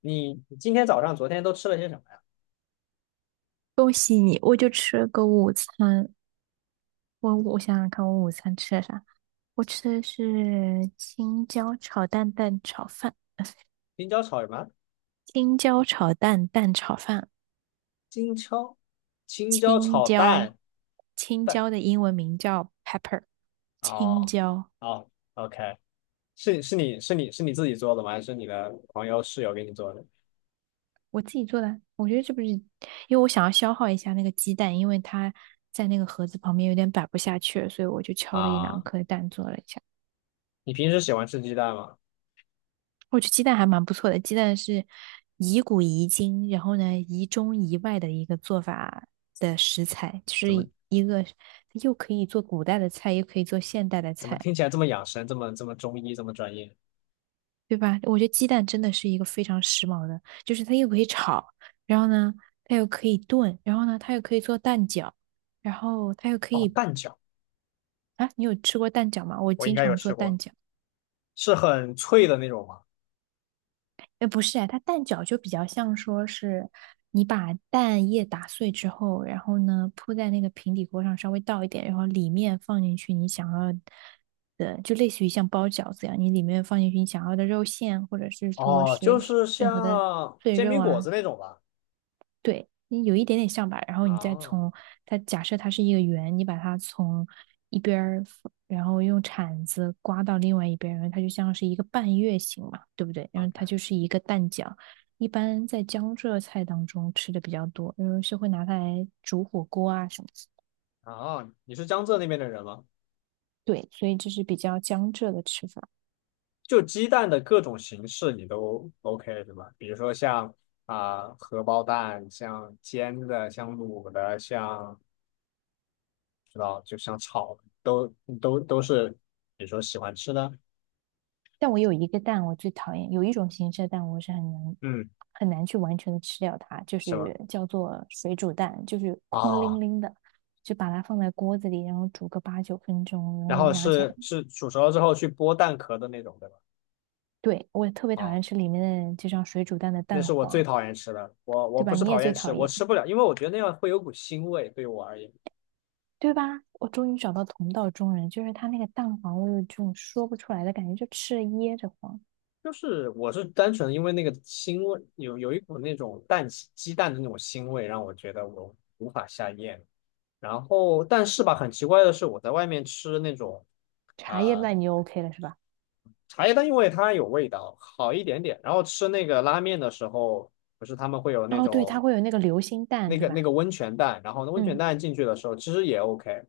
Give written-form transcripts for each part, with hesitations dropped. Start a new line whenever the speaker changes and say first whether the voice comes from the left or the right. left: 你今天早上、昨天都吃了些什么呀？
right: 恭喜你，我就吃了个午餐。我想想看，我午餐吃了啥？我吃的是青椒炒蛋蛋炒饭，
left: 青椒炒什么？
right: 青椒炒蛋蛋炒饭，
left: 青椒，青椒
right: 青
left: 炒
right: 椒，
left: 蛋
right: 青
left: 蛋。
right: 椒的英文名叫 pepper，青
left: 哦，
right: 椒，
left: 哦，OK，你自己做的吗？还是你的朋友室友给你做的？
right: 我自己做的。我觉得这不是，因为我想要消耗一下那个鸡蛋，因为它在那个盒子旁边有点摆不下去了，所以我就敲了一两
left: 啊，
right: 颗蛋做了一下。
left: 你平时喜欢吃鸡蛋吗？
right: 我觉得鸡蛋还蛮不错的，鸡蛋是宜古宜今，然后呢宜中宜外的一个做法的食材，就是
left: 怎么
right: 一个又可以做古代的菜，又可以做现代的
left: 怎么
right: 菜，
left: 听起来这么养生，这么中医，这么专业？
right: 对吧？我觉得鸡蛋真的是一个非常时髦的，就是它又可以炒，然后呢它又可以炖，然后呢它又可以做蛋饺，然后它又可
left: 哦，
right: 以
left: 蛋饺
right: 啊，你有吃过蛋饺吗？我
left: 我应
right: 经
left: 该有
right: 常做
left: 吃
right: 蛋
left: 过，
right: 饺。
left: 是很脆的那种吗？
right: 哎，不是哎，它蛋饺就比较像说是你把蛋液打碎之后，然后呢铺在那个平底锅上，稍微倒一点，然后里面放进去你想要的，就类似于像包饺子一样，你里面放进去你想要的肉馅，或者是说
left: 哦，就
right: 是
left: 是
right: 任何的
left: 像
right: 碎
left: 煎
right: 肉
left: 饼果
right: 啊，
left: 子那种吧。
right: 对，你有一点点像吧，然后你再
left: 啊
right: 从它假设它是一个圆，你把它从一边儿然后用铲子刮到另外一边儿然后它就像是一个半月形嘛，对不对？然后它
left: ，OK。
right: 就是一个蛋饺，一般在江浙菜当中吃的比较多，因为是会拿它来煮火锅啊什么的。
left: 哦，你是江浙那边的人吗？
right: 对，所以这是比较江浙的吃法。
left: 就鸡蛋的各种形式你都 OK 对吧？比如说像啊、荷包蛋，像煎的，像卤的，像知道就像炒的，都是，比如说喜欢吃的，
right: 但我有一个蛋，我最讨厌有一种形式的蛋，我是很难
left: 嗯，
right: 很难去完全的吃掉它，就
left: 什么
right: 是叫做水煮蛋，就是空拎
left: 啊？
right: 拎的，就把它放在锅子里，然后煮个八九分钟，然
left: 然
right: 后
left: 后
right: 拿起来。
left: 是煮熟了之后去剥蛋壳的那种，对吧？
right: 对，我特别讨
left: 啊，
right: 厌吃里面的这张水煮蛋的
left: 那
right: 蛋
left: 是我最
right: 黄，
left: 讨厌吃的，我
right: 对
left: 不
right: 吧？
left: 是
right: 你也
left: 讨
right: 最
left: 厌吃，
right: 讨
left: 我
right: 厌，
left: 吃不了，因为我觉得那样会有股腥味，对我而言。
right: 对吧？我终于找到同道中人，就是它那个蛋黄，我有这种说不出来的感觉，就吃了噎着慌。
left: 就是我是单纯因为那个腥味，有一股那种蛋鸡蛋的那种腥味，让我觉得我无法下咽。然后，但是吧，很奇怪的是，我在外面吃那种啊、
right: 茶叶
left: 呃
right: 蛋你就 OK 了是吧？
left: 茶叶蛋，因为它有味道，好一点点。然后吃那个拉面的时候，不是他们会有那
right: 哦，对，它
left: 种
right: 会有那个流心蛋，
left: 那
right: 对
left: 个那
right: 吧？
left: 个温泉蛋，然后那温泉
right: 嗯。
left: 蛋进去的时候其实也 OK，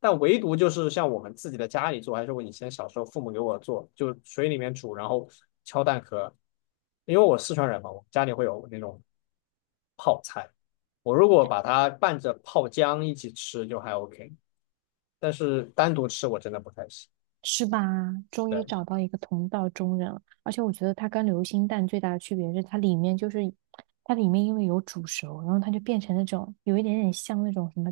left: 但唯独就是像我们自己的家里做，还是我以前小时候父母给我做，就水里面煮，然后敲蛋壳。因为我四川人嘛，我家里会有那种泡菜，我如果把它拌着泡姜一起吃就还 OK，但是单独吃我真的不太行。
right: 是吧？终于找
left: 对
right: 到一个同道中人了，而且我觉得它跟流心蛋最大的区别是，它里面就是它里面因为有煮熟，然后它就变成那种有一点点像那种什么，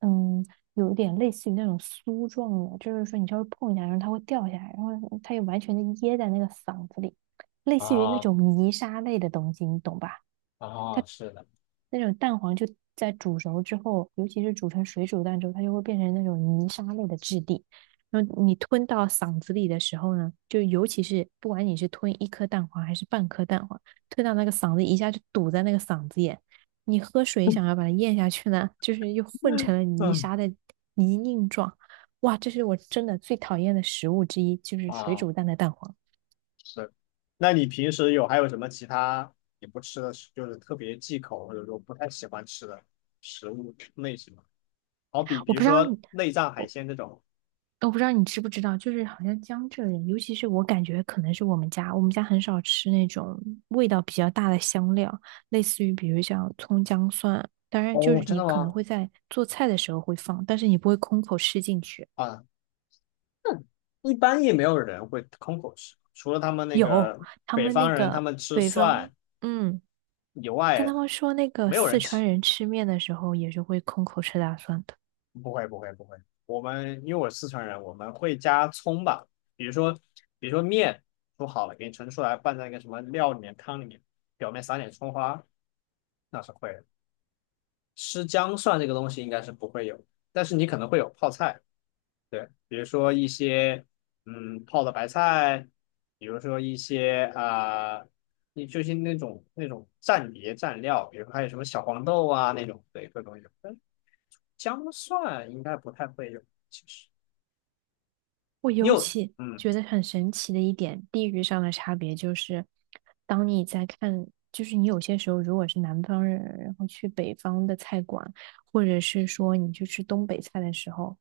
right: 嗯，有一点类似于那种酥状的，就是说你稍微碰一下，然后它会掉下来，然后它又完全的噎在那个嗓子里，类似于那
left: 啊
right: 种泥沙类的东西，你懂吧？
left: 啊，是的，
right: 那种蛋黄就在煮熟之后，尤其是煮成水煮蛋之后，它就会变成那种泥沙类的质地。然后你吞到嗓子里的时候呢，就尤其是不管你是吞一颗蛋黄还是半颗蛋黄，吞到那个嗓子一下就堵在那个嗓子眼，你喝水想要把它咽下去呢，就是又混成了泥
left: 嗯，
right: 沙的泥泞状。哇，这是我真的最讨厌的食物之一，就是水
left: 啊，
right: 煮蛋的蛋黄。
left: 是。那你平时有还有什么其他你不吃的，就是特别忌口或者说不太喜欢吃的食物类型吗？好比比
right: 我
left: 如
right: 不知道
left: 说
right: 你
left: 内脏海鲜这种。
right: 我不知道你知不知道，就是好像江浙人，尤其是我感觉可能是我们家，我们家很少吃那种味道比较大的香料，类似于比如像葱姜蒜，当然就
left: 哦，
right: 是
left: 真
right: 你
left: 的
right: 可能
left: 吗？
right: 会在做菜的时候会放，但是你不会空口吃进去。
left: 啊，那一般也没有人会空口吃，除了他们那
right: 有，
left: 个
right: 他
left: 北
right: 们那
left: 方人，他
right: 个
left: 们吃
right: 北方，
left: 蒜
right: 嗯，
left: 以
right: 但
left: 外，
right: 他们说那个
left: 没有
right: 四
left: 人
right: 川
left: 吃
right: 人吃面的时候也是会空口吃大蒜的。
left: 不会，我们因为我是四川人，我们会加葱吧，比如说比如说面煮好了，给你盛出来，拌在那个什么料里面、汤里面，表面撒点葱花，那是会的。吃姜蒜这个东西应该是不会有，但是你可能会有泡菜，对，比如说一些嗯泡的白菜，比如说一些啊，你、就是那种蘸碟蘸料，比如说还有什么小黄豆啊那种，对，各种有。但姜蒜应该不太会有，其实。
right: 我
left: 你
right: 尤
left: 有
right: 其
left: 嗯，
right: 觉得很神奇的一点，地域上的差别就是，当你在看，就是你有些时候如果是南方人，然后去北方的菜馆，或者是说你去吃东北菜的时候，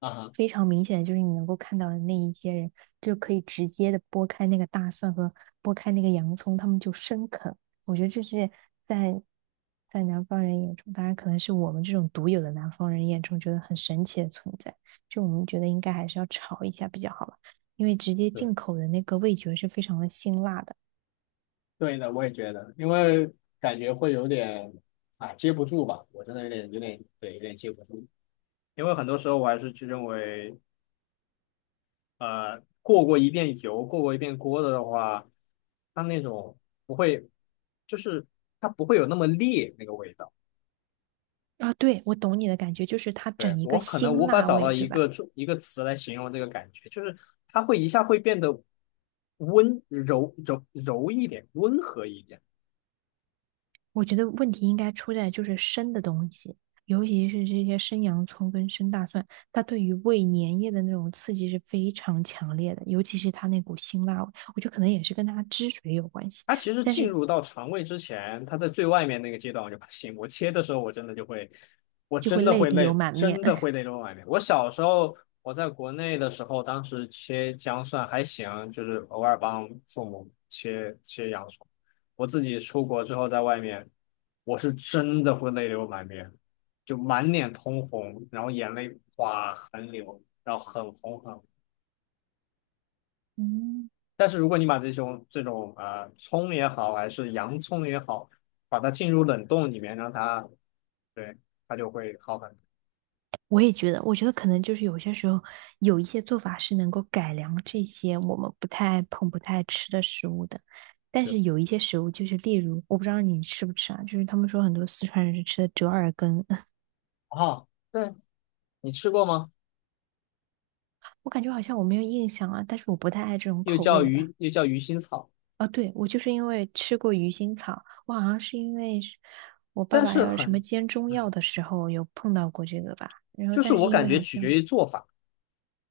left: 啊哈，
right: 非常明显的就是你能够看到的那一些人，就可以直接的剥开那个大蒜和剥开那个洋葱，他们就生啃。我觉得这是在在南方人眼中，当然可能是我们这种独有的南方人眼中觉得很神奇的存在。就我们觉得应该还是要炒一下比较好吧，因为直接
left: 对
right: 进口的那个味觉是非常的辛辣的。
left: 对的，我也觉得，因为感觉会有点啊接不住吧，我真的有点对，有点接不住。因为很多时候我还是去认为，过过一遍油，过过一遍锅的的话，它那种不会，就是它不会有那么烈那个味道。
right: 啊，对，我懂你的感觉，就是它
left: 对，
right: 整一个
left: 我可能无
right: 辛
left: 法
right: 辣
left: 找
right: 味，
left: 到
right: 对
left: 一
right: 吧？
left: 个中一个词来形容这个感觉，就是它会一下会变得温柔一点，温和一点。
right: 我觉得问题应该出在就是生的东西，尤其是这些生洋葱跟生大蒜，它对于胃粘液的那种刺激是非常强烈的，尤其是它那股辛辣味，我觉得可能也是跟它汁水有关系，
left: 它其实
right: 但
left: 进
right: 是
left: 入到肠胃之前，它在最外面那个阶段我就不行。我切的时候，我真的就会，我
right: 就会
left: 真的
right: 泪
left: 会
right: 流
left: 累，
right: 满面。
left: 真的会 累到外面。我小时候我在国内的时候，当时切姜蒜还行，就是偶尔帮父母切切洋葱。我自己出国之后，在外面，我是真的会泪流满面，就满脸通红，然后眼泪哗横流，然后很红。
right: 嗯，
left: 但是如果你把这种葱也好，还是洋葱也好，把它进入冷冻里面，让它对它就会好很
right: 我也觉得，我觉得可能就是有些时候有一些做法是能够改良这些我们不太爱碰、不太爱吃的食物的，但
left: 多。是
right: 是有一些食物就是例如，我不知道你吃不吃啊，就是他们说很多四川人是吃的折耳根。
left: 哦，对，你吃过吗？
right: 我感觉好像我没有印象啊，但是我不太爱这种
left: 又
right: 口味
left: 叫
right: 的吧。
left: 鱼，又叫鱼腥草，
right: 哦，对，我就是因为吃过鱼腥草，我好像是因为是我爸
left: 但
right: 爸
left: 是
right: 要什么
left: 很，
right: 煎中
left: 嗯，
right: 药的时候有碰到过这个吧。然后，
left: 就是
right: 但是
left: 我
right: 因
left: 感
right: 为
left: 觉
right: 好
left: 取决
right: 像，
left: 于做法，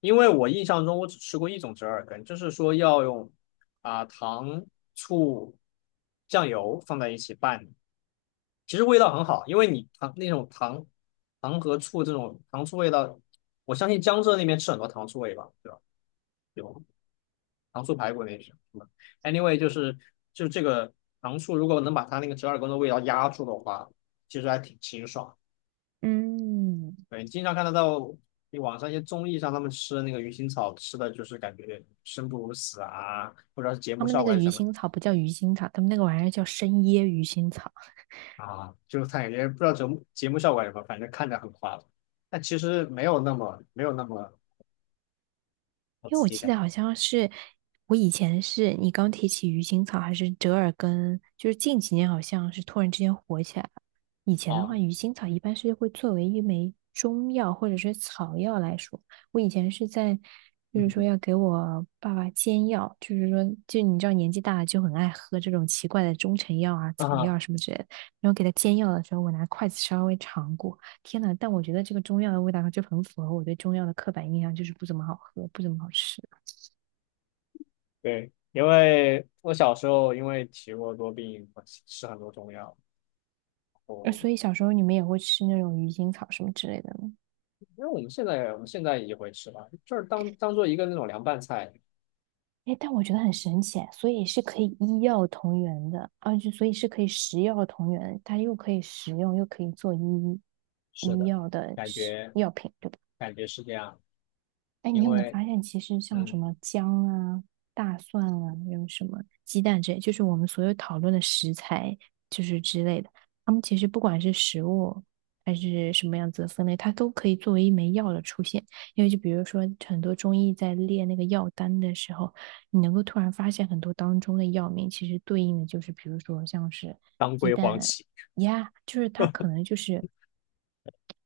left: 因为我印象中我只吃过一种折耳根，就是说要用啊、糖、醋、酱油放在一起拌，其实味道很好，因为你糖那种糖和醋这种糖醋味道，我相信江浙那边吃很多糖醋味吧，对吧？有糖醋排骨那些。嗯 Anyway，就是就这个糖醋，如果能把它那个折耳根的味道压住的话，其实还挺清爽。
right: 嗯，
left: 对，你经常看得到你网上一些综艺上他们吃那个鱼腥草，吃的就是感觉生不如死啊，不知道是节
right: 他
left: 目
right: 们
left: 效
right: 那
left: 果
right: 个
left: 还是
right: 鱼
left: 什么
right: 腥草不叫鱼腥草，他们那个玩意儿叫生椰鱼腥草。
left: 啊，就是他感觉不知道节目效果还是什么，反正看着很夸张。但其实没有那么我
right: 因为
left: 自
right: 我
left: 己
right: 记
left: 感
right: 得
left: 觉
right: 好像是我以前是你刚提起鱼腥草还是折耳根，就是近几年好像是突然之间火起来了。以前的
left: 啊，
right: 话，鱼腥草一般是会作为一枚中药或者是草药来说。我以前是在就是说
left: 嗯
right: 要给我爸爸煎药，就是说就你知道年纪大了就很爱喝这种奇怪的中成药啊、草
left: 啊，
right: 药啊什么之类的。然后给他煎药的时候，我拿筷子稍微尝过，天呐，但我觉得这个中药的味道就很符合我对中药的刻板印象，就是不怎么好喝，不怎么好吃。
left: 对，因为我小时候因为体弱多病，我吃很多中药，
right: 所
left: 然
right: 以小时候你们也会吃那种鱼腥草什么之类的吗？
left: 因为我们现在也会吃吧，就是当当做一个那种凉拌菜。
right: 哎，但我觉得很神奇，所以是可以医药同源的，啊，就所以是可以食药同源，它又可以食用，又可以做医
left: 是
right: 医
left: 的，
right: 药的
left: 感
right: 食
left: 觉
right: 药品，对吧？
left: 感觉是这样，
right: 哎，你
left: 因
right: 有没有
left: 为
right: 发现，其实像什
left: 嗯，
right: 么姜啊、大蒜啊，还有什么鸡蛋之类，就是我们所有讨论的食材，就是之类的，它们其实不管是食物还是什么样子的分类，它都可以作为一枚药的出现。因为就比如说，很多中医在列那个药单的时候，你能够突然发现很多当中的药名，其实对应的就是，比如说像是
left: 当
right: 鸡
left: 归黄
right: 蛋
left: 芪，
right: 呀，就是它可能就是。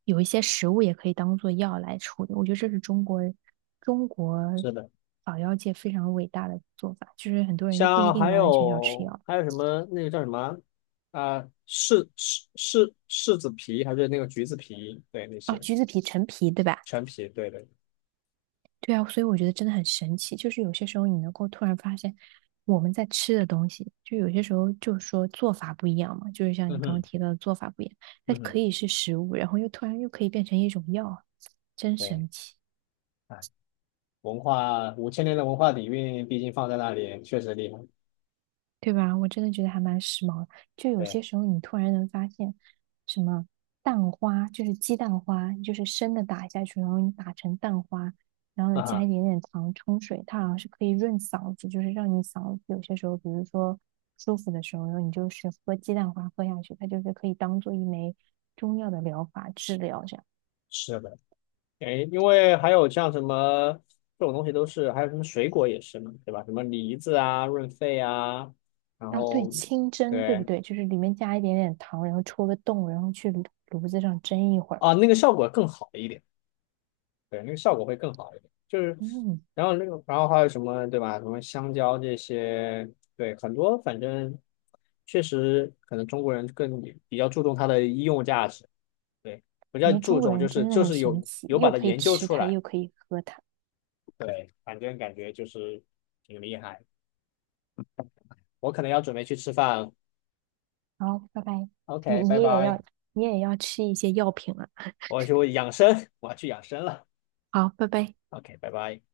right: 有一些食物也可以当做药来处理。我觉得这是中国
left: 是的，
right: 草药界非常伟大的做法，就是很多人就不一
left: 像
right: 定
left: 还
right: 完完全全要吃
left: 有
right: 药。
left: 还有什么那个叫什么啊、柿子皮还是那个橘子皮，对那
right: 哦，
left: 些
right: 橘子皮、陈皮，对吧？
left: 陈皮，对对
right: 对啊，所以我觉得真的很神奇，就是有些时候你能够突然发现我们在吃的东西，就有些时候就是说做法不一样嘛，就是像
left: 嗯
right: 你刚
left: 哼，
right: 刚提到的做法不一样，它
left: 嗯哼，
right: 可以是食物，然后又突然又可以变成一种药，真
left: 对，
right: 神奇。
left: 哎。文化5000年的文化底蕴，毕竟放在那里确实厉害。
right: 对吧？我真的觉得还蛮时髦的。就有
left: 对，
right: 些时候，你突然能发现，什么蛋花，就是鸡蛋花，就是生的打下去，然后你打成蛋花，然后
left: 啊
right: 呢加
left: 哈，
right: 一点点糖冲水，它好像是可以润嗓子，就是让你嗓子有些时候，比如说舒服的时候，然后你就是喝鸡蛋花喝下去，它就是可以当做一枚中药的疗法治疗这样。
left: 是的，哎，因为还有像什么这种东西都是，还有什么水果也是嘛，对吧？什么梨子啊、润肺啊，然
right: 啊，对，
left: 后
right: 清蒸，对不
left: 对
right: 对？就是里面加一点点糖，然后戳个洞，然后去炉子上蒸一会儿。
left: 啊，那个效果更好一点，对，那个效果会更好一点。就是，
right: 嗯，
left: 然后那个，然后还有什么，对吧？什么香蕉这些，对，很多反正确实可能中国人更比较注重它的医用价值。对，比
right: 我
left: 较
right: 觉得
left: 注
right: 中国
left: 重
right: 人
left: 就是
right: 真的
left: 就
right: 很
left: 是
right: 神
left: 有
right: 奇，
left: 有把
right: 又
left: 它
right: 可以
left: 研究
right: 吃
left: 出
right: 它，
left: 来。
right: 又可以喝它。
left: 对，反正感觉就是挺厉害。我可能要准备去吃饭了。
right: 好，拜拜。你
left: OK,
right: 你
left: 拜
right: 也要
left: 拜。
right: 你也要吃一些药品了。
left: 我要去养生，我要去养生了。
right: 好，拜拜。
left: OK,拜拜。